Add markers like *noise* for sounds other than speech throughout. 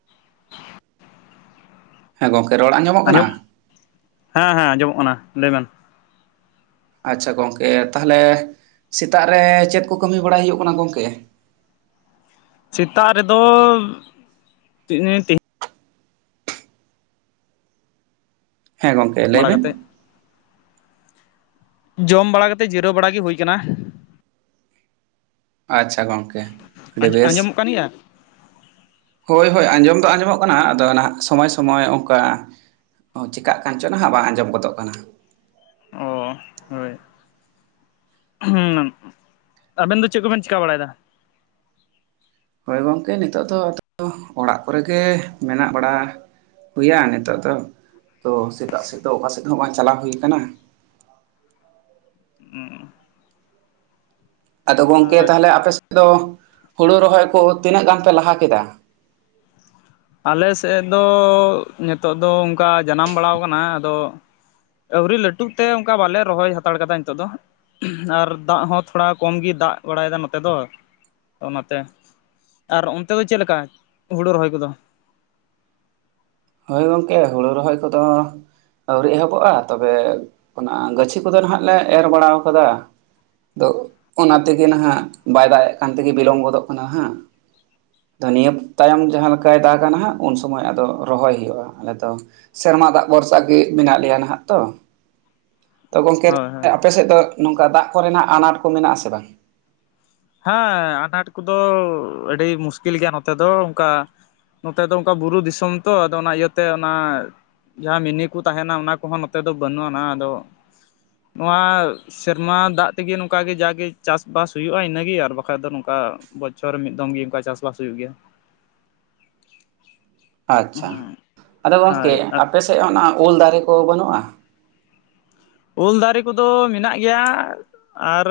*unintelligible* ᱦᱮᱸ ᱜᱚᱝᱠᱮ ᱨᱚᱲ ᱟᱸᱡᱚᱢᱚᱜ ᱠᱟᱱᱟ? ᱟᱸᱡᱚᱢ ᱦᱮᱸ ᱦᱮᱸ ᱟᱸᱡᱚᱢᱚᱜ ᱠᱟᱱᱟ ᱞᱟᱹᱭ ᱢᱮ। ᱟᱪᱪᱷᱟ ᱜᱚᱝᱠᱮ ᱛᱟᱞᱦᱮ ᱥᱮᱛᱟᱜ ᱨᱮ ᱪᱮᱫ ᱠᱚ ᱠᱟᱹᱢᱤ ᱵᱟᱲᱟᱭ ᱦᱩᱭᱩᱜ ᱠᱟᱱᱟ ᱜᱚᱢᱠᱮ? ᱥᱮᱛᱟᱜ ᱨᱮᱫᱚ *unintelligible* ᱦᱮᱸ ᱜᱚᱝᱠᱮ ᱞᱟᱹᱭ ᱵᱟᱲᱟ ᱵᱮᱱ ᱠᱟᱛᱮᱫ ᱡᱚᱢ ᱵᱟᱲᱟ ᱠᱟᱛᱮ ᱡᱤᱨᱟᱹᱣ ᱵᱟᱲᱟ ᱜᱮ ᱦᱩᱭ ᱠᱟᱱᱟ। ᱟᱪᱪᱷᱟ ᱜᱚᱝᱠᱮ ᱟᱹᱰᱤ ᱵᱮᱥ। ᱟᱸᱡᱚᱢᱚᱜ ᱠᱟᱱ ᱜᱮᱭᱟ ᱦᱳᱭ ᱦᱳᱭ ᱟᱸᱡᱚᱢ ᱫᱚ ᱟᱸᱡᱚᱢᱚᱜ ᱠᱟᱱᱟ᱾ ᱟᱫᱚ ᱱᱟᱦᱟᱜ ᱥᱚᱢᱚᱭ ᱥᱚᱢᱚᱭ ᱚᱱᱠᱟ ᱚ ᱪᱮᱠᱟᱜ ᱠᱟᱱ ᱪᱚ ᱱᱟᱦᱟᱜ ᱵᱟᱝ ᱟᱸᱡᱚᱢ ᱜᱚᱫᱚᱜ ᱠᱟᱱᱟ? ᱚ, ᱦᱳᱭ᱾ ᱦᱩᱸ, ᱟᱵᱮᱱ ᱫᱚ ᱪᱮᱫ ᱠᱚᱵᱮᱱ ᱪᱤᱠᱟ ᱵᱟᱲᱟᱭ ᱮᱫᱟ? ᱦᱳᱭ ᱜᱚᱝᱠᱮ, ᱱᱤᱛᱚᱜ ᱫᱚ ᱟᱫᱚ ᱚᱲᱟᱜ ᱠᱚᱨᱮ ᱜᱮ ᱢᱮᱱᱟᱜ ᱵᱟᱲᱟ ᱦᱩᱭᱟ᱾ ᱱᱤᱛᱳᱜ ᱫᱚ ᱛᱚ ᱥᱮᱛᱟᱜ ᱥᱮᱛᱳᱜ ᱫᱚ ᱚᱠᱟ ᱥᱮᱫ ᱦᱚᱸ ᱵᱟᱝ ᱪᱟᱞᱟᱣ ᱦᱩᱭ ᱠᱟᱱᱟ᱾ ᱦᱩᱸ᱾ ᱟᱫᱚ ᱟᱨ ᱜᱚᱝᱠᱮ ᱛᱟᱦᱚᱞᱮ ᱟᱯᱮ ᱥᱮᱫ ᱫᱚ ᱦᱩᱲᱩ ᱨᱚᱦᱚᱭ ᱠᱚ ᱛᱤᱱᱟᱹᱜ ᱜᱟᱱ ᱯᱮ ᱞᱟᱦᱟ ᱠᱮᱫᱟ? ᱟᱞᱮ ᱥᱮᱫ ᱫᱚ ᱱᱤᱛᱚᱜ ᱫᱚ ᱚᱱᱠᱟ ᱡᱟᱱᱟᱢ ᱵᱟᱲᱟᱣ ᱠᱟᱱᱟ᱾ ᱟᱫᱚ ᱟᱹᱣᱨᱤ ᱞᱟᱹᱴᱩᱜ ᱛᱮ, ᱚᱱᱠᱟ ᱵᱟᱞᱮ ᱨᱚᱦᱚᱭ ᱦᱟᱛᱟᱲ ᱠᱟᱫᱟ, ᱱᱤᱛᱚᱜ ᱫᱚ ᱟᱨ ᱫᱟᱜ ᱦᱚᱸ ᱛᱷᱚᱲᱟ ᱠᱚᱢ ᱜᱮ ᱫᱟᱜ ᱵᱟᱲᱟᱭ ᱮᱫᱟ, ᱱᱚᱛᱮ ᱫᱚ ᱚᱱᱟᱛᱮ ᱟᱨ ᱚᱱᱛᱮ ᱫᱚ ᱪᱮᱫ ᱞᱮᱠᱟ ᱦᱩᱲᱩ ᱨᱚᱦᱚᱭ ᱠᱚᱫᱚ? ᱦᱳᱭ, ᱜᱚᱝᱠᱮ ᱦᱩᱲᱩ ᱨᱚᱦᱚᱭ ᱠᱚᱫᱚ ᱟᱹᱣᱨᱤ ᱮᱦᱚᱵᱚᱜᱼᱟ᱾ ᱛᱚᱵᱮ ᱚᱱᱟ ᱜᱟᱹᱪᱷᱤ ᱠᱚᱫᱚ ᱱᱟᱦᱟᱜ ᱞᱮ ᱮᱨ ᱵᱟᱲᱟ ᱟᱠᱟᱫᱟ᱾ ᱟᱫᱚ ᱚᱱᱟ ᱛᱮᱜᱮ ᱱᱟᱦᱟᱜ ᱵᱟᱭ ᱫᱟᱜ ᱮᱜ ᱠᱟᱱ ᱛᱮᱜᱮ ᱵᱤᱞᱚᱢ ᱜᱚᱫᱚᱜ ᱠᱟᱱᱟ ᱦᱟᱸᱜ᱾ ᱛᱚ ᱱᱤᱭᱟᱹ ᱛᱟᱭᱚᱢ ᱡᱟᱦᱟᱸ ᱞᱮᱠᱟᱭ ᱫᱟᱜ ᱠᱟᱱᱟ, ᱦᱟᱸᱜ ᱩᱱ ᱥᱚᱢᱚᱭ ᱟᱫᱚ ᱨᱚᱦᱚᱭ ᱦᱩᱭᱩᱜᱼᱟ᱾ ᱟᱞᱮ ᱫᱚ ᱥᱮᱨᱢᱟ ᱫᱟᱜ ᱵᱷᱚᱨᱥᱟ ᱜᱮ ᱢᱮᱱᱟᱜ ᱞᱮᱭᱟ ᱱᱟᱦᱟᱜ ᱛᱚ᱾ ᱛᱚ ᱜᱚᱢᱠᱮ ᱦᱳᱭ ᱦᱳᱭ ᱟᱯᱮ ᱥᱮᱫ ᱫᱚ ᱱᱚᱝᱠᱟ ᱫᱟᱜ ᱠᱚᱨᱮᱱᱟᱜ ᱟᱱᱟᱴ ᱠᱚ ᱢᱮᱱᱟᱜ ᱟᱥᱮ ᱵᱟᱝ? ᱦᱮᱸ ᱟᱱᱟᱴ ᱠᱚᱫᱚ ᱟᱹᱰᱤ ᱢᱩᱥᱠᱤᱞ ᱜᱮᱭᱟ ᱱᱚᱛᱮ ᱫᱚ ᱚᱱᱠᱟ ᱱᱚᱛᱮ ᱫᱚ ᱚᱱᱠᱟ ᱵᱩᱨᱩ ᱫᱤᱥᱚᱢ ᱛᱚ᱾ ᱟᱫᱚ ᱚᱱᱟ ᱤᱭᱟᱹᱛᱮ ᱚᱱᱟ ᱡᱟᱦᱟᱸ ᱢᱤᱱᱤ ᱠᱚ ᱛᱟᱦᱮᱱᱟ, ᱚᱱᱟ ᱠᱚᱦᱚᱸ ᱱᱚᱛᱮ ᱫᱚ ᱵᱟᱹᱱᱩᱜ ᱟᱱᱟ᱾ ᱟᱫᱚ ᱱᱚᱣᱟ ᱥᱮᱨᱢᱟ ᱫᱟᱜ ᱛᱮᱜᱮ ᱱᱚᱝᱠᱟ ᱜᱮ ᱡᱟᱜᱮ ᱪᱟᱥᱵᱟᱥ ᱦᱩᱭᱩᱜᱼᱟ, ᱤᱱᱟᱹ ᱜᱮ᱾ ᱟᱨ ᱵᱟᱠᱟᱡ ᱫᱚ ᱱᱚᱝᱠᱟ ᱵᱚᱪᱷᱚᱨ ᱨᱮ ᱢᱤᱫ ᱫᱚᱢ ᱜᱮ ᱱᱚᱠᱟ ᱪᱟᱥᱵᱟᱥ ᱦᱩᱭᱩᱜ ᱜᱮᱭᱟ᱾ ᱟᱪᱪᱷᱟ, ᱟᱫᱚ ᱜᱚᱝᱠᱮ ᱦᱳᱭ ᱟᱯᱮᱥᱮᱫ ᱚᱱᱟ ᱩᱞ ᱫᱟᱨᱮ ᱠᱚ ᱵᱟᱹᱱᱩᱜᱼᱟ? ᱩᱞ ᱫᱟᱨᱮ ᱠᱚᱫᱚ ᱢᱮᱱᱟᱜ ᱜᱮᱭᱟ᱾ ᱟᱨ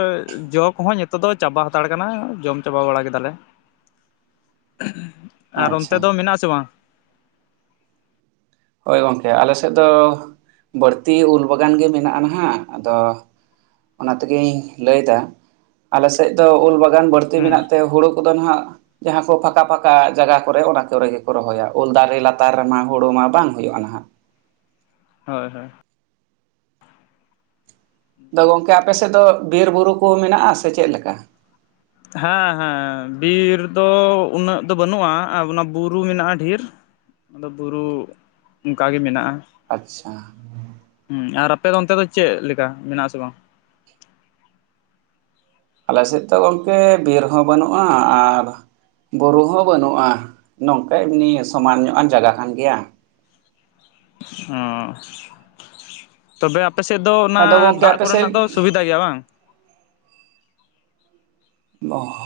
ᱡᱚ ᱠᱚᱦᱚᱸ ᱱᱤᱛᱚᱜ ᱫᱚ ᱪᱟᱵᱟ ᱦᱟᱛᱟᱲ ᱠᱟᱱᱟ ᱡᱚᱢ ᱪᱟᱵᱟ ᱵᱟᱲᱟ ᱠᱮᱫᱟ ᱞᱮ᱾ ᱟᱨ ᱚᱱᱛᱮ ᱟᱪᱪᱷᱟ ᱫᱚ ᱢᱮᱱᱟᱜ ᱟᱥᱮ ᱵᱟᱝ? ᱦᱳᱭ ᱜᱚᱝᱠᱮ ᱟᱞᱮ ᱥᱮᱫ ᱫᱚ ᱵᱟᱹᱲᱛᱤ ᱩᱞ ᱵᱟᱜᱟᱱ ᱜᱮ ᱢᱮᱱᱟᱜᱼᱟ᱾ ᱱᱟᱦᱟᱜ ᱟᱫᱚ ᱚᱱᱟ ᱛᱮᱜᱮᱧ ᱞᱟᱹᱭ ᱮᱫᱟ᱾ ᱟᱞᱮᱥᱮᱫ ᱫᱚ ᱩᱞ ᱵᱟᱜ ᱜᱟᱱ ᱵᱟᱹᱲᱛᱤ ᱦᱮᱸ ᱢᱮᱱᱟᱜ ᱛᱮ ᱦᱩᱲᱩ ᱠᱚᱫᱚ ᱦᱟᱸᱜ ᱡᱟᱦᱟᱸ ᱠᱚ ᱯᱷᱟᱸᱠᱟ-ᱯᱷᱟᱠᱟ ᱡᱟᱭᱜᱟ ᱠᱚᱨᱮ, ᱚᱱᱟ ᱠᱚᱨᱮ ᱜᱮ ᱠᱚ ᱨᱚᱦᱚᱭᱟ ᱩᱞ ᱫᱟᱨᱮ ᱞᱟᱛᱟᱨ ᱨᱮᱢᱟ ᱦᱩᱲᱳ ᱢᱟ ᱵᱟᱝ ᱦᱩᱭᱩᱜᱼᱟ ᱱᱟᱦᱟᱜ᱾ ᱦᱳᱭ, ᱦᱳᱭ᱾ ᱛᱚ ᱜᱚᱢᱠᱮ ᱟᱯᱮ ᱥᱮᱫ ᱫᱚ ᱵᱤᱨ ᱵᱩᱨᱩ ᱠᱚ ᱢᱮᱱᱟᱜᱼᱟ ᱥᱮ ᱪᱮᱫ ᱞᱮᱠᱟ? ᱦᱮᱸ ᱦᱮᱸ ᱵᱤᱨ ᱫᱚ ᱩᱱᱟᱹᱜ ᱫᱚ ᱵᱟᱹᱱᱩᱜᱼᱟ᱾ ᱚᱱᱟ ᱚᱱᱟ ᱵᱩᱨᱩ ᱢᱮᱱᱟᱜᱼᱟ ᱰᱷᱮᱨ᱾ ᱟᱫᱚ ᱵᱩᱨᱩ ᱚᱱᱠᱟ ᱜᱮ ᱢᱮᱱᱟᱜᱼᱟ᱾ ᱟᱪᱪᱷᱟ᱾ ᱦᱩᱸ ᱟᱨ ᱟᱯᱮ ᱫᱚ ᱚᱱᱛᱮ ᱫᱚ ᱪᱮᱫ ᱞᱮᱠᱟ ᱢᱮᱱᱟᱜᱼᱟ ᱟᱥᱮ ᱵᱟᱝ? ᱟᱞᱮ ᱥᱮᱫ ᱫᱚ ᱜᱚᱢᱠᱮ ᱵᱤᱨ ᱦᱚᱸ ᱵᱟᱹᱱᱩᱜᱼᱟ ᱟᱨ ᱵᱩᱨᱩ ᱦᱚᱸ ᱵᱟᱹᱱᱩᱜᱼᱟ, ᱱᱚᱝᱠᱟ ᱮᱢᱱᱤ ᱥᱚᱢᱟᱱ ᱧᱚᱜ ᱟᱱ ᱡᱟᱜᱟ ᱠᱟᱱ ᱜᱮᱭᱟ᱾ ᱦᱚᱸ, ᱛᱚᱵᱮ ᱟᱯᱮ ᱥᱮᱫ ᱫᱚ ᱚᱱᱟ ᱟᱫᱚ ᱜᱚᱝᱠᱮ ᱫᱟᱜ ᱟᱯᱮ ᱥᱮᱫ ᱠᱚᱨᱮᱱᱟᱜ ᱫᱚ ᱥᱩᱵᱤᱫᱷᱟ ᱜᱮᱭᱟ ᱵᱟᱝ?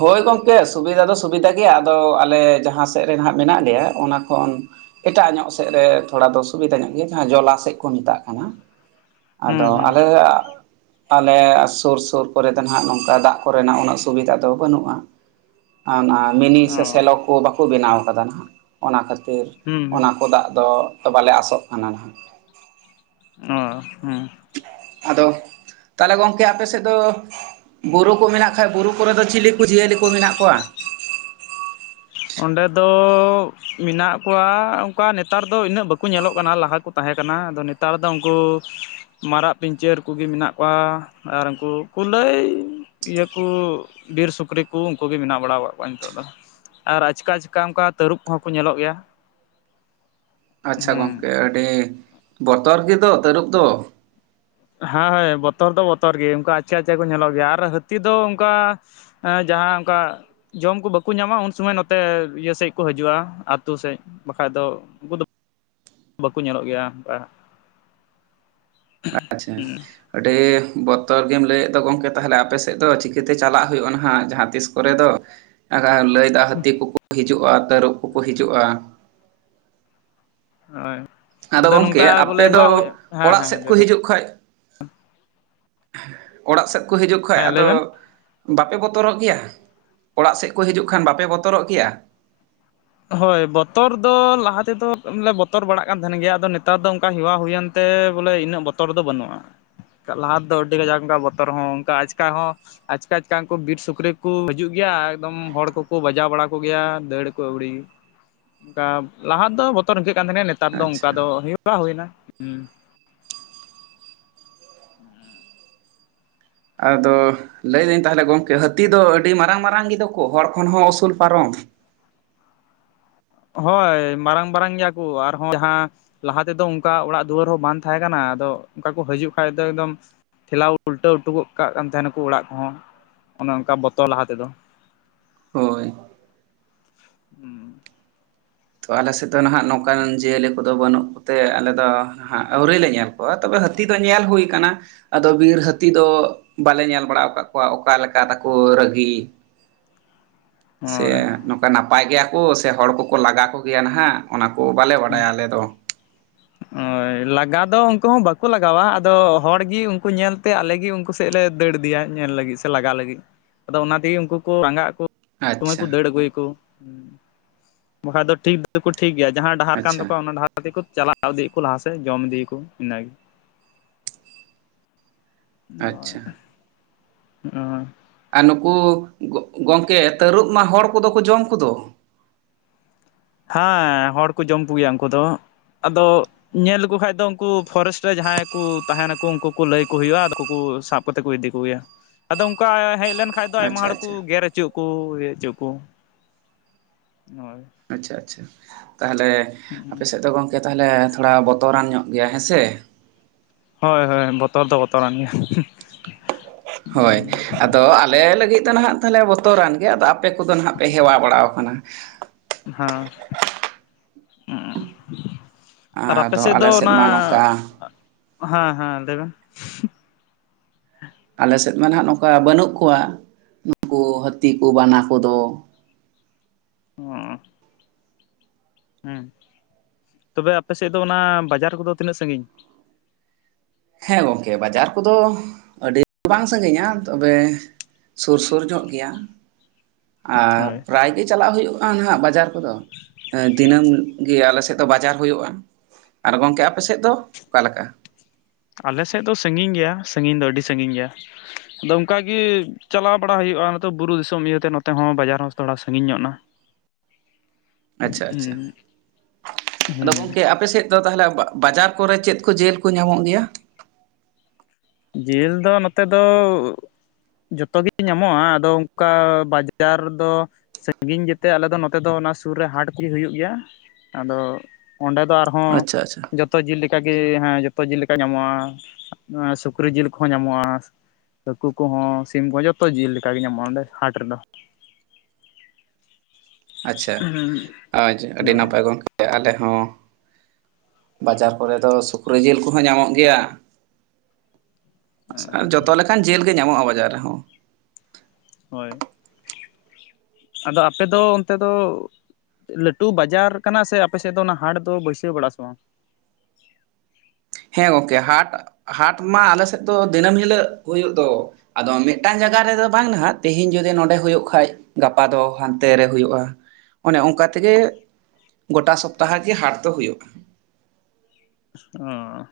ᱦᱳᱭ ᱜᱚᱢᱠᱮ ᱥᱩᱵᱤᱫᱷᱟ ᱫᱚ ᱥᱩᱵᱤᱫᱷᱟ ᱜᱮᱭᱟ᱾ ᱟᱫᱚ ᱟᱞᱮ ᱡᱟᱦᱟᱸ ᱥᱮᱫ ᱨᱮ ᱦᱟ ᱢᱮᱱᱟᱜ ᱞᱮᱭᱟ ᱚᱱᱟ ᱠᱷᱚᱱ ᱮᱴᱟᱜ ᱧᱚᱜ ᱥᱮᱫ ᱨᱮ ᱛᱷᱚᱲᱟ ᱫᱚ ᱥᱩᱵᱤᱫᱟ ᱧᱚᱜ ᱜᱮᱭᱟ᱾ ᱡᱟᱦᱟᱸ ᱡᱚᱞᱟ ᱥᱮᱡ ᱠᱚ ᱢᱮᱛᱟᱜ ᱠᱟᱱᱟ᱾ ᱦᱩᱸ ᱟᱫᱚ ᱦᱩᱸ ᱟᱞᱮᱭᱟᱜ ᱟᱞᱮ ᱥᱩᱨ ᱥᱩᱨ ᱠᱚᱨᱮ ᱫᱚ ᱱᱟᱱᱟᱜ ᱱᱚᱝᱠᱟ ᱫᱟᱜ ᱠᱚᱨᱮᱱᱟᱜ ᱩᱱᱟᱹᱜ ᱥᱩᱵᱤᱫᱟ ᱫᱚ ᱵᱟᱹᱱᱩᱜᱼᱟ ᱚᱱᱟ ᱢᱤᱱᱤ ᱚ ᱥᱮ ᱥᱮᱞᱚ ᱠᱚ ᱵᱟᱠᱚ ᱵᱮᱱᱟᱣ ᱠᱟᱫᱟ ᱱᱟᱦᱟᱜ᱾ ᱚᱱᱟ ᱠᱷᱟᱹᱛᱤᱨ ᱦᱩᱸ ᱚᱱᱟ ᱠᱚ ᱫᱟᱜ ᱫᱚ ᱵᱟᱞᱮ ᱟᱥᱚᱜ ᱠᱟᱱᱟ ᱱᱟᱦᱟᱜ᱾ ᱚ ᱦᱚᱸ᱾ ᱟᱫᱚ ᱛᱟᱞᱦᱮ ᱜᱚᱝᱠᱮ ᱟᱯᱮ ᱥᱮᱫ ᱫᱚ ᱵᱩᱨᱩ ᱠᱚ ᱢᱮᱱᱟᱜ ᱠᱷᱟᱡ ᱵᱩᱨᱩ ᱠᱚᱨᱮ ᱫᱚ ᱪᱤᱞᱤ ᱠᱚ ᱡᱤᱭᱟᱹᱞᱤ ᱠᱚ ᱢᱮᱱᱟᱜ ᱠᱚᱣᱟ? ᱚᱸᱰᱮ ᱫᱚ ᱢᱮᱱᱟᱜ ᱠᱚᱣᱟ ᱚᱱᱠᱟ ᱱᱮᱛᱟᱨ ᱫᱚ ᱤᱱᱟᱹᱜ ᱵᱟᱠᱚ ᱧᱮᱞᱚᱜ ᱠᱟᱱᱟ ᱞᱟᱦᱟ ᱠᱚ ᱛᱟᱦᱮᱸ ᱠᱟᱱᱟ ᱟᱫᱚ ᱱᱮᱛᱟᱨ ᱫᱚ ᱩᱱᱠᱩ ᱢᱟᱨᱟᱜ ᱯᱤᱧᱪᱟᱹᱨ ᱠᱚᱜᱮ ᱢᱮᱱᱟᱜ ᱠᱚᱣᱟ ᱟᱨ ᱩᱱᱠᱩ ᱠᱩᱞᱟᱹᱭ ᱤᱭᱟᱹ ᱠᱚ ᱵᱤᱨ ᱥᱩᱠᱨᱤ ᱠᱚ ᱩᱱᱠᱩ ᱜᱮ ᱢᱮᱱᱟᱜ ᱵᱟᱲᱟᱣ ᱠᱟᱫ ᱠᱚᱣᱟ ᱱᱤᱛᱚᱜ ᱫᱚ᱾ ᱟᱨ ᱟᱪᱠᱟ ᱟᱪᱠᱟ ᱚᱱᱠᱟ ᱛᱟᱹᱨᱩᱵᱽ ᱠᱚᱦᱚᱸ ᱠᱚ ᱧᱮᱞᱚᱜ ᱜᱮᱭᱟ᱾ ᱟᱪᱪᱷᱟ ᱦᱮᱸ ᱜᱚᱝᱠᱮ ᱟᱹᱰᱤ ᱵᱚᱛᱚᱨ ᱜᱮᱫᱚ ᱛᱟᱹᱨᱩᱵ ᱫᱚ᱾ ᱦᱮᱸ ᱦᱳᱭ ᱵᱚᱛᱚᱨ ᱫᱚ ᱵᱚᱛᱚᱨ ᱜᱮ ᱚᱱᱠᱟ ᱟᱪᱪᱮ ᱟᱪᱪᱮ ᱠᱚ ᱧᱮᱞᱚᱜ ᱜᱮᱭᱟ ᱟᱨ ᱦᱟᱹᱛᱤ ᱫᱚ ᱚᱱᱠᱟ ᱦᱮᱸ ᱡᱟᱦᱟᱸ ᱚᱱᱠᱟ ᱡᱚᱢ ᱠᱚ ᱵᱟᱠᱚ ᱧᱟᱢᱟ ᱩᱱ ᱥᱚᱢᱚᱭ ᱱᱚᱛᱮ ᱤᱭᱟᱹ ᱥᱮᱫ ᱠᱚ ᱦᱤᱡᱩᱜᱼᱟ ᱟᱹᱛᱩ ᱥᱮᱫ ᱵᱟᱠᱷᱟᱡ ᱫᱚ ᱩᱱᱠᱩ ᱫᱚ ᱵᱟᱠᱚ ᱧᱮᱞᱚᱜ ᱜᱮᱭᱟ ᱚᱱᱠᱟ᱾ ᱟᱪᱪᱷᱟ᱾ ᱟᱹᱰᱤ ᱵᱚᱛᱚᱨ ᱜᱮᱢ ᱞᱟᱹᱭᱮᱫ ᱫᱚ ᱜᱚᱝᱠᱮ ᱛᱟᱦᱚᱞᱮ ᱟᱯᱮ ᱥᱮᱫ ᱫᱚ ᱪᱤᱠᱟᱹᱛᱮ ᱪᱟᱞᱟᱜ ᱦᱩᱭᱩᱜᱼᱟ ᱱᱟᱦᱟᱸᱜ ᱡᱟᱦᱟᱸ ᱛᱤᱥ ᱠᱚᱨᱮ ᱫᱚ᱾ ᱟᱠᱷᱟ ᱞᱟᱹᱭᱫᱟ ᱦᱟᱹᱛᱤ ᱠᱚᱠᱚ ᱦᱤᱡᱩᱜᱼᱟ ᱛᱟᱹᱨᱩᱵ ᱠᱚᱠᱚ ᱦᱤᱡᱩᱜᱼᱟ᱾ ᱦᱳᱭ ᱟᱫᱚ ᱜᱚᱝᱠᱮ ᱱᱚᱝᱠᱟ ᱵᱚᱞᱮ ᱟᱯᱮ *inaudible* ᱫᱚ ᱦᱩᱭᱩᱜ-ᱟ ᱦᱮᱸ ᱚᱲᱟᱜ ᱥᱮᱫ ᱦᱮᱸ᱾ ᱠᱚ ᱦᱤᱡᱩᱜ ᱠᱷᱚᱡ ᱚᱲᱟᱜ ᱥᱮᱫ ᱠᱚ ᱦᱤᱡᱩᱜ ᱠᱷᱟᱱ ᱦᱮᱸ ᱞᱟᱹᱭ ᱟᱫᱚ ᱵᱮᱱ ᱵᱟᱯᱮ ᱵᱚᱛᱚᱨᱚᱜ ᱜᱮᱭᱟ? ᱚᱲᱟᱜ ᱥᱮᱫ ᱠᱚ ᱦᱤᱡᱩᱜ ᱠᱷᱟᱱ ᱵᱟᱯᱮ ᱵᱚᱛᱚᱨᱚᱜ ᱜᱮᱭᱟ? ᱦᱳᱭ ᱵᱚᱛᱚᱨ ᱫᱚ ᱞᱟᱦᱟ ᱛᱮᱫᱚ ᱞᱮ ᱵᱚᱛᱚᱨ ᱵᱟᱲᱟᱜ ᱠᱟᱱ ᱛᱟᱦᱮᱱ ᱜᱮᱭᱟ ᱟᱫᱚ ᱱᱮᱛᱟᱨ ᱫᱚ ᱚᱱᱠᱟ ᱦᱮᱣᱟ ᱦᱩᱭᱮᱱ ᱛᱮ ᱵᱚᱞᱮ ᱤᱱᱟᱹᱜ ᱵᱚᱛᱚᱨ ᱫᱚ ᱵᱟᱹᱱᱩᱜᱼᱟ, ᱞᱟᱦᱟ ᱫᱚ ᱟᱹᱰᱤ ᱠᱟᱡᱟᱠ ᱚᱱᱠᱟ ᱵᱚᱛᱚᱨ ᱦᱚᱸ ᱚᱱᱠᱟ ᱟᱪᱠᱟ ᱦᱚᱸ ᱟᱪᱠᱟ ᱟᱪᱠᱟ ᱩᱱᱠᱩ ᱵᱤᱨ ᱥᱩᱠᱨᱤ ᱠᱚ ᱦᱤᱡᱩᱜ ᱜᱮᱭᱟ ᱟᱨ ᱮᱠᱫᱚᱢ ᱦᱚᱲ ᱠᱚᱠᱚ ᱵᱟᱡᱟᱣ ᱵᱟᱲᱟ ᱠᱚᱜᱮᱭᱟ ᱫᱟᱹᱲ ᱟᱹᱣᱲᱤ, ᱚᱱᱠᱟ ᱞᱟᱦᱟ ᱫᱚ ᱵᱚᱛᱚᱨ ᱤᱠᱟᱹᱜ ᱠᱟᱱ ᱛᱟᱦᱮᱸ ᱱᱮᱛᱟᱨ ᱫᱚ ᱚᱱᱠᱟ ᱫᱚ ᱟᱪᱪᱷᱟ ᱦᱩᱭᱩᱜ ᱠᱟ ᱦᱩᱭᱮᱱᱟ᱾ ᱟᱫᱚ ᱞᱟᱹᱭ ᱫᱟᱹᱧ ᱛᱟᱦᱚᱞᱮ ᱜᱚᱝᱠᱮ ᱦᱟᱹᱛᱤ ᱫᱚ ᱟᱹᱰᱤ ᱢᱟᱨᱟᱝ ᱢᱟᱨᱟᱝ ᱜᱮᱫᱚ ᱠᱚ ᱦᱚᱲ ᱠᱷᱚᱱ ᱦᱚᱸ ᱩᱥᱩᱞ ᱯᱟᱨᱚᱢ᱾ ᱦᱳᱭ ᱢᱟᱨᱟᱝ ᱢᱟᱨᱟᱝ ᱜᱮᱭᱟ ᱠᱚ ᱟᱨᱦᱚᱸ ᱡᱟᱦᱟᱸ ᱞᱟᱦᱟ ᱛᱮᱫᱚ ᱚᱱᱠᱟ ᱚᱲᱟᱜ ᱫᱩᱣᱟᱹᱨ ᱦᱚᱸ ᱵᱟᱝ ᱛᱟᱦᱮᱸ ᱠᱟᱱᱟ ᱟᱫᱚ ᱚᱱᱠᱟ ᱠᱚ ᱦᱤᱡᱩᱜ ᱠᱷᱟᱡ ᱫᱚ ᱮᱠᱫᱚᱢ ᱴᱷᱮᱞᱟᱣ ᱩᱞᱴᱟᱹᱣ ᱦᱚᱴᱚ ᱜᱚᱫ ᱠᱟᱜ ᱠᱟᱱ ᱛᱟᱦᱮᱱᱟᱠᱚ ᱚᱲᱟᱜ ᱠᱚᱦᱚᱸ ᱚᱱᱮ ᱚᱱᱠᱟ ᱵᱚᱛᱚᱨ ᱞᱟᱦᱟ ᱛᱮᱫᱚ᱾ ᱦᱳᱭ᱾ ᱦᱩᱸ᱾ ᱛᱚ ᱟᱞᱮ ᱥᱮᱫ ᱫᱚ ᱱᱟᱦᱟᱜ ᱱᱚᱝᱠᱟᱱ ᱡᱤᱭᱟᱹᱞᱤ ᱠᱚᱫᱚ ᱵᱟᱹᱱᱩᱜ ᱠᱚᱛᱮ ᱟᱞᱮ ᱫᱚ ᱦᱟᱸᱜ ᱟᱹᱣᱨᱟᱹᱭ ᱞᱮ ᱧᱮᱞ ᱠᱚᱣᱟ ᱛᱚᱵᱮ ᱦᱟᱹᱛᱤ ᱫᱚ ᱧᱮᱞ ᱦᱩᱭ ᱟᱠᱟᱱᱟ, ᱟᱫᱚ ᱵᱤᱨ ᱦᱟᱹᱛᱤ ᱫᱚ ᱵᱟᱞᱮ ᱧᱮᱞ ᱵᱟᱲᱟ ᱟᱠᱟᱫ ᱠᱚᱣᱟ, ᱚᱠᱟ ᱞᱮᱠᱟ ᱛᱟᱠᱚ ᱨᱟᱹᱜᱤ? ᱥᱮ ᱦᱳᱭ ᱱᱚᱝᱠᱟ ᱱᱟᱯᱟᱭ ᱜᱮᱭᱟ ᱠᱚ ᱥᱮ ᱦᱚᱲ ᱠᱚᱠᱚ ᱞᱟᱜᱟ ᱠᱚᱜᱮᱭᱟ ᱱᱟᱦᱟᱜ᱾ ᱚᱱᱟ ᱠᱚ ᱵᱟᱞᱮ ᱵᱟᱰᱟᱭᱟ ᱟᱞᱮ ᱫᱚ᱾ ᱦᱳᱭ ᱞᱟᱜᱟ ᱫᱚ ᱩᱱᱠᱩ ᱦᱚᱸ ᱵᱟᱠᱚ ᱞᱟᱜᱟᱣᱟ ᱟᱫᱚ ᱦᱚᱲ ᱜᱤ ᱩᱱᱠᱩ ᱧᱮᱞᱛᱮ ᱟᱞᱮᱜᱮ ᱩᱱᱠᱩ ᱥᱮᱫ ᱞᱮ ᱫᱟᱹᱲ ᱤᱫᱭᱟ ᱧᱮᱞ ᱞᱟᱹᱜᱤᱫ ᱥᱮ ᱞᱟᱜᱟ ᱞᱟᱹᱜᱤᱫ ᱟᱫᱚ ᱚᱱᱟ ᱛᱮᱜᱮ ᱩᱱᱠᱩ ᱠᱚ ᱨᱟᱸᱜᱟ ᱟᱠᱚ᱾ ᱥᱚᱢᱚᱭ ᱟᱪᱪᱷᱟ ᱠᱚ ᱫᱟᱹᱲ ᱟᱹᱜᱩᱭᱟᱠᱚ ᱵᱟᱠᱟᱡ ᱫᱚ ᱴᱷᱤᱠ ᱫᱚ ᱴᱷᱤᱠ ᱜᱮᱭᱟ ᱡᱟᱦᱟᱸ ᱰᱟ ᱠᱟᱱ ᱟᱪᱪᱷᱟ ᱛᱟᱠᱚᱣᱟ ᱚᱱᱟ ᱰᱟᱦᱟ ᱛᱮᱠᱚ ᱪᱟᱞᱟᱣ ᱤᱫᱤ ᱟᱠᱚ ᱞᱟᱦᱟ ᱥᱮᱫ ᱡᱚᱢ ᱤᱫᱤᱭᱟᱠᱚ ᱤᱱᱟᱹ ᱜᱮ᱾ ᱦᱳᱭ ᱟᱪᱪᱷᱟ ᱮ ᱟᱨ ᱱᱩᱠᱩ ᱜᱚᱢᱠᱮ ᱛᱟᱹᱨᱩᱵ ᱢᱟ ᱦᱚᱲ ᱠᱚᱫᱚ ᱠᱚ ᱡᱚᱢ ᱠᱚᱫᱚ᱾ ᱦᱮᱸ ᱦᱚᱲᱠᱩ ᱡᱚᱢ ᱠᱚᱜᱮᱭᱟ ᱩᱱᱠᱩ ᱫᱚ ᱟᱫᱚ᱾ ᱧᱮᱞ ᱞᱮᱠᱩ ᱠᱷᱟᱡ ᱫᱚ ᱩᱱᱠᱩ ᱯᱷᱚᱨᱮᱥᱴ ᱨᱮ ᱡᱟᱸᱦᱟᱭ ᱠᱩ ᱛᱟᱦᱮᱱᱟᱠᱩ ᱩᱱᱠᱩ ᱠᱩ ᱞᱟᱹᱭ ᱟᱠᱩ ᱦᱩᱭᱩᱜᱼᱟ ᱟᱫᱚ ᱩᱱᱠᱩ ᱠᱩ ᱥᱟᱵ ᱠᱚᱛᱮ ᱠᱚ ᱤᱫᱤ ᱠᱚᱜᱮᱭᱟ ᱟᱫᱚ ᱚᱱᱠᱟ ᱦᱮᱡ ᱞᱮᱱ ᱠᱷᱟᱡ ᱫᱚ ᱟᱭᱢᱟ ᱟᱪᱪᱷᱟ ᱦᱚᱲ ᱠᱩ ᱟᱪᱪᱷᱟ ᱜᱮᱨ ᱦᱚᱪᱩᱜ ᱟᱠᱩ ᱦᱮᱜ ᱚᱪᱩ ᱟᱠᱩ ᱦᱳᱭ᱾ ᱟᱪᱪᱷᱟ ᱟᱪᱪᱷᱟ ᱛᱟᱦᱞᱮ ᱟᱯᱮ ᱥᱮᱫ ᱫᱚ ᱜᱚᱝ ᱠᱮ ᱛᱟᱦᱞᱮ ᱛᱷᱚᱲᱟ ᱵᱚᱛᱚᱨᱟᱱ ᱧᱚᱜ ᱜᱮᱭᱟ ᱦᱮᱸ ᱥᱮ᱾ ᱦᱚᱭ ᱦᱚᱭ ᱵᱚᱛᱚᱨ ᱫᱚ ᱵᱚᱛᱚᱨᱟᱱ ᱜᱮᱭᱟ᱾ ᱦᱳᱭ ᱟᱫᱚ ᱟᱞᱮ ᱞᱟᱹᱜᱤᱫ ᱫᱚ ᱱᱟᱦᱟᱜ ᱛᱟᱦᱞᱮ ᱵᱚᱛᱚᱨᱟᱱ ᱜᱮ ᱟᱫᱚ ᱟᱯᱮ ᱠᱚᱫᱚ ᱱᱷᱟᱦ ᱯᱮ ᱦᱮᱣᱟ ᱵᱟᱲᱟᱟᱣ ᱠᱟᱱᱟ᱾ ᱦᱚ ᱩᱸ᱾ ᱟᱨ ᱟᱯᱮ ᱟᱫᱚ ᱥᱮᱜ ᱫᱚ ᱟᱞᱮ ᱥᱮᱫ ᱚᱱᱟ ᱢᱟ ᱱᱚᱝᱠᱟ ᱦᱮᱸ ᱦᱮᱸ ᱞᱟᱹᱭ ᱢᱮ᱾ ᱟᱞᱮ ᱥᱮᱫ ᱢᱟ ᱱᱷᱟᱜ ᱱᱚᱝᱠᱟ ᱵᱟᱹᱱᱩᱜ ᱠᱚᱣᱟ ᱱᱩᱠᱩ ᱦᱟᱹᱛᱤ ᱠᱩ ᱵᱟᱱᱟ ᱠᱚᱫᱚ᱾ ᱚᱸ᱾ ᱦᱩᱸ ᱛᱚᱵᱮ ᱟᱯᱮ ᱥᱮᱫ ᱫᱚ ᱚᱱᱟ ᱵᱟᱡᱟᱨ ᱠᱚᱫᱚ ᱛᱤᱱᱟᱹᱜ ᱥᱟᱹᱜᱤᱧ᱾ ᱦᱮᱸ ᱜᱚᱢᱠᱮ ᱵᱟᱡᱟᱨ ᱠᱚᱫᱚ ᱟᱹᱰᱤ ᱵᱟᱝ ᱥᱟᱹᱜᱤᱧᱟ ᱛᱚᱵᱮ᱾ ᱥᱩᱨ ᱥᱩᱨ ᱧᱚᱜ ᱜᱮᱭᱟ ᱟᱨ ᱦᱳᱭ ᱯᱨᱟᱭ ᱜᱤ ᱪᱟᱞᱟᱜ ᱦᱳᱭᱳᱜ ᱠᱟᱱ ᱦᱟᱸᱜ ᱵᱟᱡᱟᱨ ᱠᱚᱫᱚ ᱫᱤᱱᱟᱹᱢ ᱜᱤ ᱟᱞᱮ ᱥᱮᱫ ᱫᱚ ᱵᱟᱡᱟᱨ ᱦᱳᱭᱳᱜᱼᱟ᱾ ᱟᱨ ᱜᱚᱝᱠᱮ ᱟᱯᱮ ᱥᱮᱫ ᱫᱚ ᱚᱠᱟ ᱞᱮᱠᱟ᱾ ᱟᱞᱮ ᱥᱮᱫ ᱫᱚ ᱥᱟᱹᱜᱤᱧ ᱜᱮᱭᱟ ᱥᱟᱹᱜᱤᱧ ᱫᱚ ᱟᱹᱰᱤ ᱥᱟᱹᱜᱤᱧ ᱜᱮᱭᱟ᱾ ᱟᱫᱚ ᱚᱱᱠᱟ ᱜᱤ ᱪᱟᱞᱟᱣ ᱵᱟᱲᱟ ᱦᱩᱭᱩᱜᱼᱟ ᱱᱚᱛᱮ ᱵᱩᱨᱩ ᱫᱤᱥᱚᱢ ᱤᱭᱟᱹᱛᱮ ᱱᱚᱛᱮ ᱦᱚᱸ ᱵᱟᱡᱟᱨ ᱦᱚᱸ ᱛᱷᱚᱲᱟ ᱥᱟᱺᱜᱤᱧ ᱧᱚᱜ ᱱᱟ᱾ ᱟᱪ-ᱪᱷᱟ ᱟᱪᱪᱷᱟ ᱦᱩᱸ ᱟᱫᱚ ᱦᱩᱸ ᱜᱚᱝᱠᱮ ᱟᱯᱮ ᱥᱮᱫ᱾ ᱫᱚ ᱛᱟᱦᱞᱮ ᱵᱟ ᱵᱟᱡᱟᱨ ᱠᱚᱨᱮ ᱪᱮᱫ ᱠᱚ ᱡᱮᱞ ᱠᱚ ᱧᱟᱢᱚᱜ ᱜᱮᱭᱟ? ᱡᱮᱞ ᱫᱚ ᱱᱚᱛᱮ ᱫᱚ᱾ ᱡᱷᱚᱛᱚ ᱜᱤ ᱧᱟᱢᱚᱜ-ᱟ ᱟᱫᱚ ᱚᱱᱠᱟ ᱵᱟᱡᱟᱨ ᱨᱮᱫᱚ᱾ ᱥᱟᱺᱜᱤᱧ ᱜᱮᱛᱮ ᱟᱞᱮ ᱫᱚ ᱱᱚᱛᱮ ᱫᱚ ᱚᱱᱟ ᱥᱩᱨ ᱨᱮ ᱦᱟᱴ ᱜᱤ ᱦᱩᱭᱩᱜ ᱜᱮᱭᱟ ᱟᱫᱚ ᱚᱸᱰᱮ ᱫᱚ ᱟᱨ᱾ ᱦᱚᱸ ᱟᱪᱪᱷᱟ ᱟᱪᱪᱷᱟ ᱡᱚᱛᱚ ᱡᱤᱞ ᱞᱮᱠᱟ ᱜᱤ ᱦᱮᱸ ᱡᱚᱛᱚ ᱡᱤᱞ ᱞᱮᱠᱟ ᱧᱟᱢᱚᱜ-ᱟ ᱥᱩ ᱥᱩᱠᱨᱤ ᱡᱤᱞ ᱠᱚᱦᱚᱸ ᱧᱟᱢᱚᱜᱼᱟ᱾ ᱦᱟᱹᱠᱩ ᱠᱚᱦᱚᱸ ᱥᱤᱢ ᱠᱚᱦᱚᱸ ᱡᱷᱚᱛᱚ ᱡᱤᱞ ᱞᱮᱠᱟ ᱜᱤ ᱧᱟᱢᱚᱜᱼᱟ ᱚᱸᱰᱮ ᱦᱟᱴ ᱨᱮᱫᱚ᱾ ᱟᱪᱪᱷᱟ ᱟᱪᱷᱟ ᱟᱹᱰᱤ ᱱᱟᱯᱟᱭ ᱜᱚᱝᱠᱮ ᱟᱞᱮ ᱦᱚᱸ᱾ ᱵᱟᱡᱟᱨ ᱠᱚᱨᱮ ᱫᱚ ᱥᱩᱠᱨᱤ ᱡᱤᱞ ᱠᱩᱦᱚᱸ ᱧᱟᱢᱚᱜ ᱜᱮᱭᱟ᱾ ᱡᱷᱚᱛᱚ ᱞᱮᱠᱟᱱ ᱡᱮᱞ ᱜᱮ ᱧᱟᱢᱚᱜ-ᱟ ᱵᱟᱡᱟᱨ ᱨᱮᱦᱚᱸ᱾ ᱦᱳᱭ ᱟᱫᱚ ᱟᱯᱮ ᱫᱚ ᱚᱱᱛᱮ ᱫᱚ᱾ ᱞᱟᱹᱴᱩ ᱵᱟᱡᱟᱨ ᱠᱟᱱᱟ ᱥᱮ ᱟᱯᱮ ᱥᱮᱫ ᱫᱚ ᱚᱱᱟ ᱦᱟᱴ ᱫᱚ ᱵᱟᱹᱭᱥᱟᱹᱣ ᱵᱟᱲᱟᱜ-ᱟ ᱥᱮ ᱵᱟᱝ? ᱦᱮᱸ ᱜᱚᱝᱠᱮ ᱦᱟᱴ ᱦᱟᱴ ᱢᱟ ᱟᱞᱮ ᱥᱮᱫ ᱫᱚ ᱫᱤᱱᱟᱹᱢ ᱦᱤᱞᱟᱹᱜ ᱦᱳᱭᱳᱜ ᱫᱚ᱾ ᱟᱫᱚ ᱢᱮᱜᱴᱟᱝ ᱡᱟᱜᱟ ᱨᱮᱫᱚ ᱵᱟᱝ ᱱᱷᱟᱜ ᱛᱮᱦᱮᱧ ᱡᱚᱫᱤ ᱱᱚᱸᱰᱮ ᱦᱩᱭᱩᱜ ᱠᱷᱟᱡ᱾ ᱜᱟᱯᱟ ᱫᱚ ᱦᱟᱱᱛᱮ ᱨᱮ ᱦᱳᱭᱳᱜᱼᱟ ᱚᱱᱮ ᱚᱱᱠᱟ ᱛᱮᱜᱮ᱾ ᱜᱚᱴᱟ ᱥᱚᱯᱛᱟᱦᱚ ᱜᱮ ᱦᱟᱴ ᱫᱚ ᱦᱳᱭᱳᱜ-ᱟ᱾ ᱚ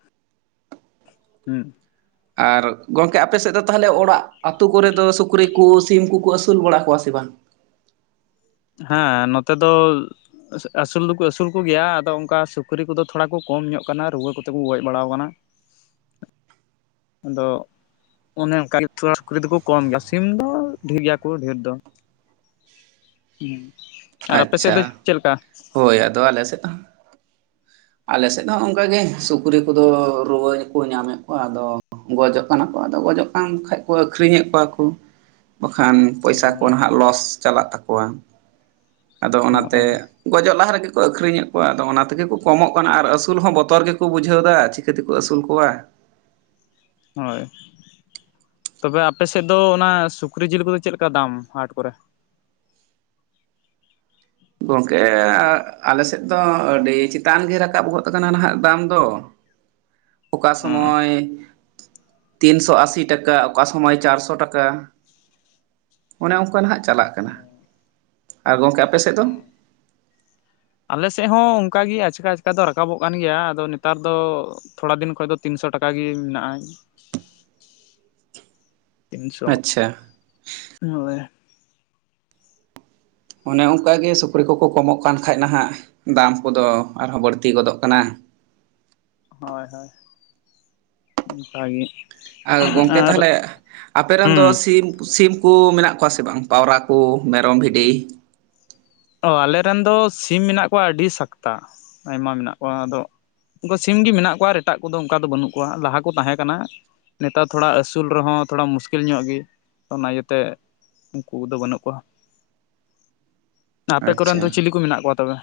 ᱦᱩᱸ᱾ ᱟᱨ ᱜᱚᱝᱠᱮ ᱟᱯᱮ ᱥᱮᱫ ᱫᱚ ᱛᱟᱦᱞᱮ ᱚᱲᱟᱜ ᱟᱛᱩ ᱠᱚᱨᱮ ᱫᱚ ᱥᱩᱠᱨᱤ ᱠᱩ ᱥᱤᱢ ᱠᱩᱠᱩ ᱟᱥᱩᱞ ᱵᱟᱲᱟ ᱠᱚᱣᱟ ᱥᱮ ᱵᱟᱝ? ᱦᱮᱸ ᱱᱚᱛᱮ ᱫᱚ᱾ ᱟᱹᱥᱩᱞ ᱫᱩᱠᱩ ᱟᱹᱥᱩᱞ ᱠᱩ ᱜᱮᱭᱟ, ᱟᱫᱚ ᱚᱱᱠᱟ ᱥᱩᱠᱨᱤ ᱠᱚᱫᱚ ᱛᱷᱚᱲᱟ ᱠᱚ ᱠᱚᱢ ᱧᱚᱜ ᱠᱟᱱᱟ ᱨᱩᱣᱟᱹ ᱠᱚᱛᱮ ᱠᱚ ᱜᱚᱡ ᱵᱟᱲᱟᱣ ᱟᱠᱟᱱᱟ᱾ ᱟᱫᱚ᱾ ᱚᱱᱮ ᱚᱱᱠᱟ ᱛᱷᱚᱲᱟ ᱥᱩᱠᱨᱤ ᱫᱚᱠᱚ ᱠᱚᱢ ᱜᱮᱭᱟ, ᱥᱤᱢ ᱫᱚ ᱰᱷᱮᱨ ᱜᱮᱭᱟ ᱠᱩ ᱰᱷᱮᱨ ᱫᱚ᱾ ᱦᱩᱸ᱾ ᱟᱨ ᱟᱯᱮ ᱥᱮᱫ ᱟᱪ-ᱪᱷᱟ ᱫᱚ ᱪᱮᱫ ᱞᱮᱠᱟ? ᱦᱳᱭ ᱟᱫᱚ ᱟᱞᱮ ᱥᱮᱫ ᱦᱚᱸ᱾ ᱟᱞᱮ ᱥᱮᱫ ᱦᱚᱸ ᱚᱱᱠᱟ ᱜᱮ ᱥᱩᱠᱨᱤ ᱠᱚᱫᱚ ᱨᱩᱣᱟᱹ ᱠᱚ ᱧᱟᱢᱮᱫ ᱠᱚᱣᱟ, ᱟᱫᱚ ᱜᱚᱡᱚᱜ ᱠᱟᱱᱟ ᱠᱚ, ᱟᱫᱚ ᱜᱚᱡᱚᱜ ᱠᱟᱱ ᱠᱷᱟᱡ ᱠᱚ ᱟᱹᱠᱷᱨᱤᱧ ᱮᱫ ᱠᱚᱣᱟ ᱠᱚ ᱵᱟᱠᱷᱟᱱ ᱯᱚᱭᱥᱟᱹ ᱠᱚ ᱱᱟᱦᱟᱜ ᱞᱚᱥ ᱪᱟᱞᱟᱜ ᱛᱟᱠᱚᱣᱟ ᱾ ᱟᱫᱚ ᱚᱱᱟ ᱛᱮᱼᱼ ᱦᱳᱭ ᱜᱚᱡᱚᱜ ᱞᱟᱦᱟ ᱨᱮ ᱜᱮ ᱠᱚ ᱟᱹᱠᱷᱨᱤᱧ ᱮᱫ ᱠᱚᱣᱟ ᱾ ᱟᱫᱚ ᱚᱱᱟ ᱛᱮᱜᱮ ᱠᱚ ᱠᱚᱢᱚᱜ ᱠᱟᱱᱟ ᱟᱨ ᱟᱹᱥᱩᱞ ᱦᱚᱸ ᱵᱚᱛᱚᱨ ᱜᱮᱠᱚ ᱵᱩᱡᱷᱟᱹᱣ ᱮᱫᱟ ᱪᱤᱠᱟᱹ ᱛᱮᱠᱚ ᱟᱹᱥᱩᱞ ᱠᱚᱣᱟ? ᱦᱳᱭ ᱾ ᱛᱚᱵᱮ ᱟᱯᱮ ᱥᱮᱫ ᱫᱚ ᱚᱱᱟ ᱥᱩᱠᱨᱤ ᱡᱤᱞ ᱠᱚᱫᱚ ᱪᱮᱫ ᱞᱮᱠᱟ ᱫᱟᱢ ᱦᱟᱴ ᱠᱚᱨᱮ? ᱜᱚᱝᱠᱮ ᱟᱞᱮ ᱥᱮᱫ ᱫᱚ ᱟᱹᱰᱤ ᱪᱮᱛᱟᱱ ᱜᱮ ᱨᱟᱠᱟᱵ ᱜᱚᱫ ᱟᱠᱟᱱᱟ ᱱᱟᱜ ᱫᱟᱢ ᱫᱚ ᱾ ᱚᱠᱟ ᱚ ᱥᱚᱢᱚᱭᱼᱼ ᱛᱤᱱᱥᱚ ᱟᱥᱤ ᱴᱟᱠᱟ ᱚᱠᱟ ᱥᱚᱢᱚᱭ ᱪᱟᱨᱥᱚ ᱴᱟᱠᱟ? ᱚᱱᱮ ᱚᱱᱠᱟ ᱱᱟᱦᱟᱸᱜ ᱪᱟᱞᱟᱜ ᱠᱟᱱᱟ ᱾ ᱟᱨ ᱜᱚᱝᱠᱮ ᱟᱯᱮ ᱥᱮᱫ ᱫᱚ? ᱚ ᱟᱞᱮ ᱥᱮᱫ ᱦᱚᱸᱼᱼ ᱚᱱᱠᱟ ᱜᱮ ᱟᱪᱠᱟ ᱟᱪᱠᱟ ᱫᱚ ᱨᱟᱠᱟᱵᱚᱜ ᱠᱟᱱ ᱜᱮᱭᱟ, ᱟᱫᱚ ᱱᱮᱛᱟᱨ ᱫᱚ ᱛᱷᱚᱲᱟ ᱫᱤᱱ ᱠᱷᱚᱱ ᱫᱚ ᱛᱤᱱᱥᱚ ᱴᱟᱠᱟ ᱜᱮ ᱢᱮᱱᱟᱜᱼᱟ ᱾ *inaudible* ᱛᱤᱱᱥᱚ ᱟᱪᱪᱷᱟ ᱦᱳᱭ ᱾ ᱚᱱᱮ ᱚᱱᱠᱟ ᱜᱮ ᱥᱩᱠᱨᱤ ᱠᱚᱠᱚ ᱠᱚᱢᱚᱜ ᱠᱟᱱ ᱠᱷᱟᱡ ᱱᱟᱦᱟᱜ ᱫᱟᱢ ᱠᱚᱫᱚ ᱟᱨᱦᱚᱸ ᱵᱟᱹᱲᱛᱤ ᱜᱚᱫᱚᱜ ᱠᱟᱱᱟ ᱾ ᱦᱳᱭ ᱦᱳᱭ, ᱚᱱᱠᱟ ᱜᱮ ᱾ ᱟᱨ ᱜᱚᱝᱠᱮ ᱛᱟᱦᱚᱞᱮ ᱟᱯᱮ ᱨᱮᱱ ᱫᱚ ᱦᱩᱸ ᱥᱤᱢᱼᱼ ᱥᱤᱢ ᱠᱚ ᱢᱮᱱᱟᱜ ᱠᱚᱣᱟ ᱥᱮ ᱵᱟᱝ? ᱯᱟᱣᱨᱟ ᱠᱚ ᱢᱮᱨᱚᱢ, ᱵᱷᱤᱰᱤ ᱾ ᱚ, ᱟᱞᱮ ᱨᱮᱱ ᱫᱚ ᱥᱤᱢ ᱢᱮᱱᱟᱜ ᱠᱚᱣᱟ ᱟᱹᱰᱤ ᱥᱟᱠᱛᱟ ᱟᱭᱢᱟ ᱢᱮᱱᱟᱜ ᱠᱚᱣᱟ ᱟᱫᱚᱼᱼ ᱩᱱᱠᱩ ᱥᱤᱢ ᱜᱮ ᱢᱮᱱᱟᱜ ᱠᱚᱣᱟ, ᱮᱴᱟᱜ ᱠᱚᱫᱚ ᱚᱱᱠᱟ ᱫᱚ ᱵᱟᱹᱱᱩᱜ ᱠᱚᱣᱟ ᱞᱟᱦᱟ ᱠᱚ ᱛᱟᱦᱮᱸ ᱠᱟᱱᱟ ᱾ ᱱᱮᱛᱟᱨ ᱛᱷᱚᱲᱟ ᱟᱹᱥᱩᱞ ᱨᱮ ᱦᱚᱸ ᱛᱷᱚᱲᱟ ᱢᱩᱥᱠᱤᱞ ᱧᱚᱜ ᱜᱮ ᱚᱱᱟ ᱤᱭᱟᱹ ᱛᱮ ᱾ ᱩᱱᱠᱩ ᱠᱚᱫᱚ ᱵᱟᱹᱱᱩᱜ ᱠᱚᱣᱟ ᱾ ᱟᱯᱮ ᱠᱚᱨᱮᱱ ᱫᱚ ᱟᱪᱪᱷᱟ ᱪᱤᱞᱤ ᱠᱚ ᱢᱮᱱᱟᱜ ᱠᱚᱣᱟ ᱛᱚᱵᱮ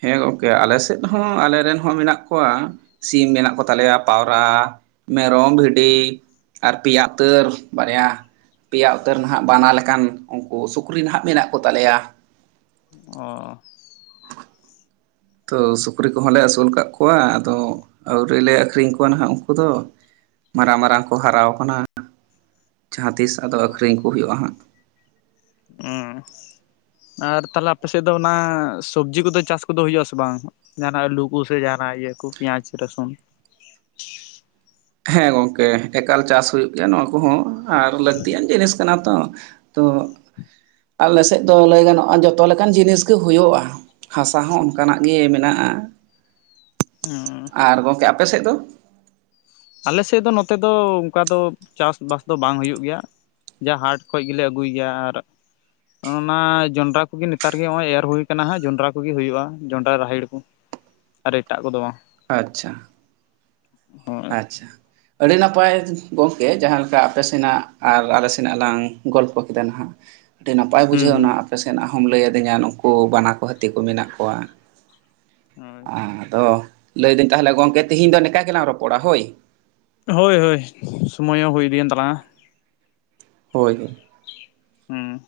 ᱦᱮᱸ ᱜᱚᱝᱠᱮ ᱟᱞᱮ ᱥᱮᱫ ᱦᱚᱸ ᱟᱞᱮ ᱨᱮᱱ ᱦᱚᱸ ᱢᱮᱱᱟᱜ ᱠᱚᱣᱟ ᱥᱤᱢ ᱢᱮᱱᱟᱜ ᱠᱚᱛᱟᱞᱮᱭᱟ ᱯᱟᱹᱣᱨᱟ ᱢᱮᱨᱚᱢ ᱵᱷᱤᱰᱤ ᱟᱨ ᱯᱮᱭᱟ ᱩᱛᱟᱹᱨ ᱵᱟᱨᱭᱟ ᱯᱮᱭᱟ ᱩᱛᱟᱹᱨ ᱱᱷᱟᱜ ᱵᱟᱱᱟ ᱞᱮᱠᱟᱱ ᱩᱱᱠᱩ ᱥᱩᱠᱨᱤ ᱱᱷᱟᱜ ᱢᱮᱱᱟᱜ ᱠᱚ ᱛᱟᱞᱮᱭᱟ ᱚᱻ ᱛᱚ ᱥᱩᱠᱨᱤ ᱠᱚ ᱦᱚᱸ ᱞᱮ ᱟᱹᱥᱩᱞ ᱠᱟᱜ ᱠᱚᱣᱟ ᱟᱫᱚ ᱟᱹᱣᱨᱤᱞᱮ ᱟᱹᱠᱷᱨᱤᱧ ᱠᱚᱣᱟ ᱱᱷᱟᱜ ᱩᱱᱠᱩ ᱫᱚ ᱢᱟᱨᱟᱝ ᱢᱟᱨᱟᱝ ᱠᱚ ᱦᱟᱨᱟᱣ ᱠᱟᱱᱟ ᱡᱟᱦᱟᱸ ᱛᱤᱥ ᱟᱫᱚ ᱚ ᱟᱹᱠᱷᱨᱤᱧ ᱠᱚ ᱦᱩᱭᱩᱜᱼᱟ ᱦᱟᱸᱜ ᱚᱸ ᱟᱨ ᱛᱟᱞᱦᱮ ᱟᱯᱮ ᱥᱮᱫ ᱫᱚ ᱚᱱᱟ ᱥᱚᱵᱽᱡᱤ ᱠᱚᱫᱚ ᱪᱟᱥ ᱠᱚᱫᱚ ᱦᱩᱭᱩᱜ ᱟᱥᱮ ᱵᱟᱝ ᱡᱟᱦᱟᱸᱱᱟᱜ ᱟᱹᱞᱩ ᱠᱚᱥᱮ ᱡᱟᱦᱟᱸᱱᱟᱜ ᱤᱭᱟᱹ ᱠᱚ ᱯᱮᱸᱭᱟᱡ ᱨᱟᱹᱥᱩᱱ *inaudible* ᱦᱮᱸ ᱜᱚᱝᱠᱮ ᱮᱠᱟᱞ ᱪᱟᱥ ᱦᱩᱭᱩᱜ ᱜᱮᱭᱟ ᱱᱚᱣᱟ ᱠᱚᱦᱚᱸ ᱟᱨ ᱞᱟᱹᱠᱛᱤᱭᱟᱱ ᱡᱤᱱᱤᱥ *unintelligible* ᱟᱞᱮ ᱥᱮᱫ ᱫᱚ ᱞᱟᱹᱭ ᱜᱟᱱᱚᱜ-ᱟ ᱡᱚᱛᱚ ᱞᱮᱠᱟᱱ ᱡᱤᱱᱤᱥ ᱜᱮ ᱦᱩᱭᱩᱜᱼᱟ ᱦᱟᱥᱟ ᱦᱚᱸ ᱚᱱᱠᱟ ᱱᱟᱜ ᱜᱮ ᱢᱮᱱᱟᱜᱼᱟ ᱦᱚᱸ ᱟᱨ ᱜᱚᱝᱠᱮ ᱟᱯᱮ ᱥᱮᱫ ᱫᱚᱼᱼ ᱟᱞᱮ ᱥᱮᱫ ᱫᱚ ᱱᱚᱛᱮ ᱫᱚ ᱚᱱᱠᱟ ᱫᱚ ᱪᱟᱥ ᱵᱟᱥ ᱫᱚ ᱵᱟᱝ ᱦᱩᱭᱩᱜ ᱜᱮᱭᱟ ᱡᱟ ᱦᱟᱴ ᱠᱷᱚᱡ ᱜᱮᱞᱮ ᱟᱹᱜᱩᱭ ᱜᱮᱭᱟ ᱟᱨ ᱚᱱᱟ ᱡᱚᱱᱰᱨᱟ ᱠᱚᱜᱮ ᱱᱮᱛᱟᱨ ᱜᱮ ᱱᱚᱜ- ᱚᱭ ᱮᱨ ᱦᱩᱭ ᱟᱠᱟᱱᱟ ᱦᱟᱸᱜ ᱡᱚᱸᱰᱨᱟ ᱠᱚᱜᱮ ᱦᱩᱭᱩᱜᱼᱟ ᱡᱚᱸᱰᱨᱟ ᱨᱟᱦᱮᱲ ᱠᱚ ᱟᱨ ᱮᱴᱟᱜ ᱠᱚ ᱫᱚ ᱵᱟᱝ ᱟᱪᱪᱷᱟ ᱟᱪᱪᱷᱟ᱾ ᱟᱹᱰᱤ ᱱᱟᱯᱟᱭ ᱜᱚᱝᱠᱮ ᱡᱟᱦᱟᱸ ᱞᱮᱠᱟ ᱟᱯᱮ ᱥᱮᱱᱟᱜ ᱟᱨ ᱟᱞᱮ ᱥᱮᱱᱟᱜ ᱞᱟᱝ ᱜᱚᱞᱯᱷᱚ ᱠᱮᱫᱟ ᱱᱟᱦᱟᱸᱜ ᱟᱹᱰᱤ ᱱᱟᱯᱟᱭ ᱦᱩᱸ ᱵᱩᱡᱷᱟᱹᱣ ᱦᱩᱸ ᱮᱱᱟ ᱟᱯᱮ ᱥᱮᱱᱟᱜ ᱦᱚᱢ ᱞᱟᱹᱭ ᱟᱹᱫᱤᱧᱟ ᱱᱩᱠᱩ ᱵᱟᱱᱟ ᱠᱚ ᱦᱟᱹᱛᱤ ᱠᱚ ᱢᱮᱱᱟᱜ ᱠᱚᱣᱟ᱾ ᱦᱳᱭ ᱟᱫᱚ ᱞᱟᱹᱭᱫᱟᱹᱧ ᱛᱟᱦᱞᱮ ᱜᱚᱝᱠᱮ ᱛᱤᱦᱤᱧ ᱫᱚ ᱱᱮᱝᱠᱟ ᱜᱮᱞᱟᱝ ᱨᱚᱯᱚᱲᱟ ᱦᱳᱭ ᱦᱳᱭ ᱦᱳᱭ ᱥᱚᱢᱚᱭ ᱦᱚᱸ ᱦᱩᱭᱤᱫᱤᱭᱮᱱ ᱛᱟᱞᱟᱝᱼᱟ᱾ ᱦᱳᱭ ᱦᱚᱭ ᱦᱩᱸ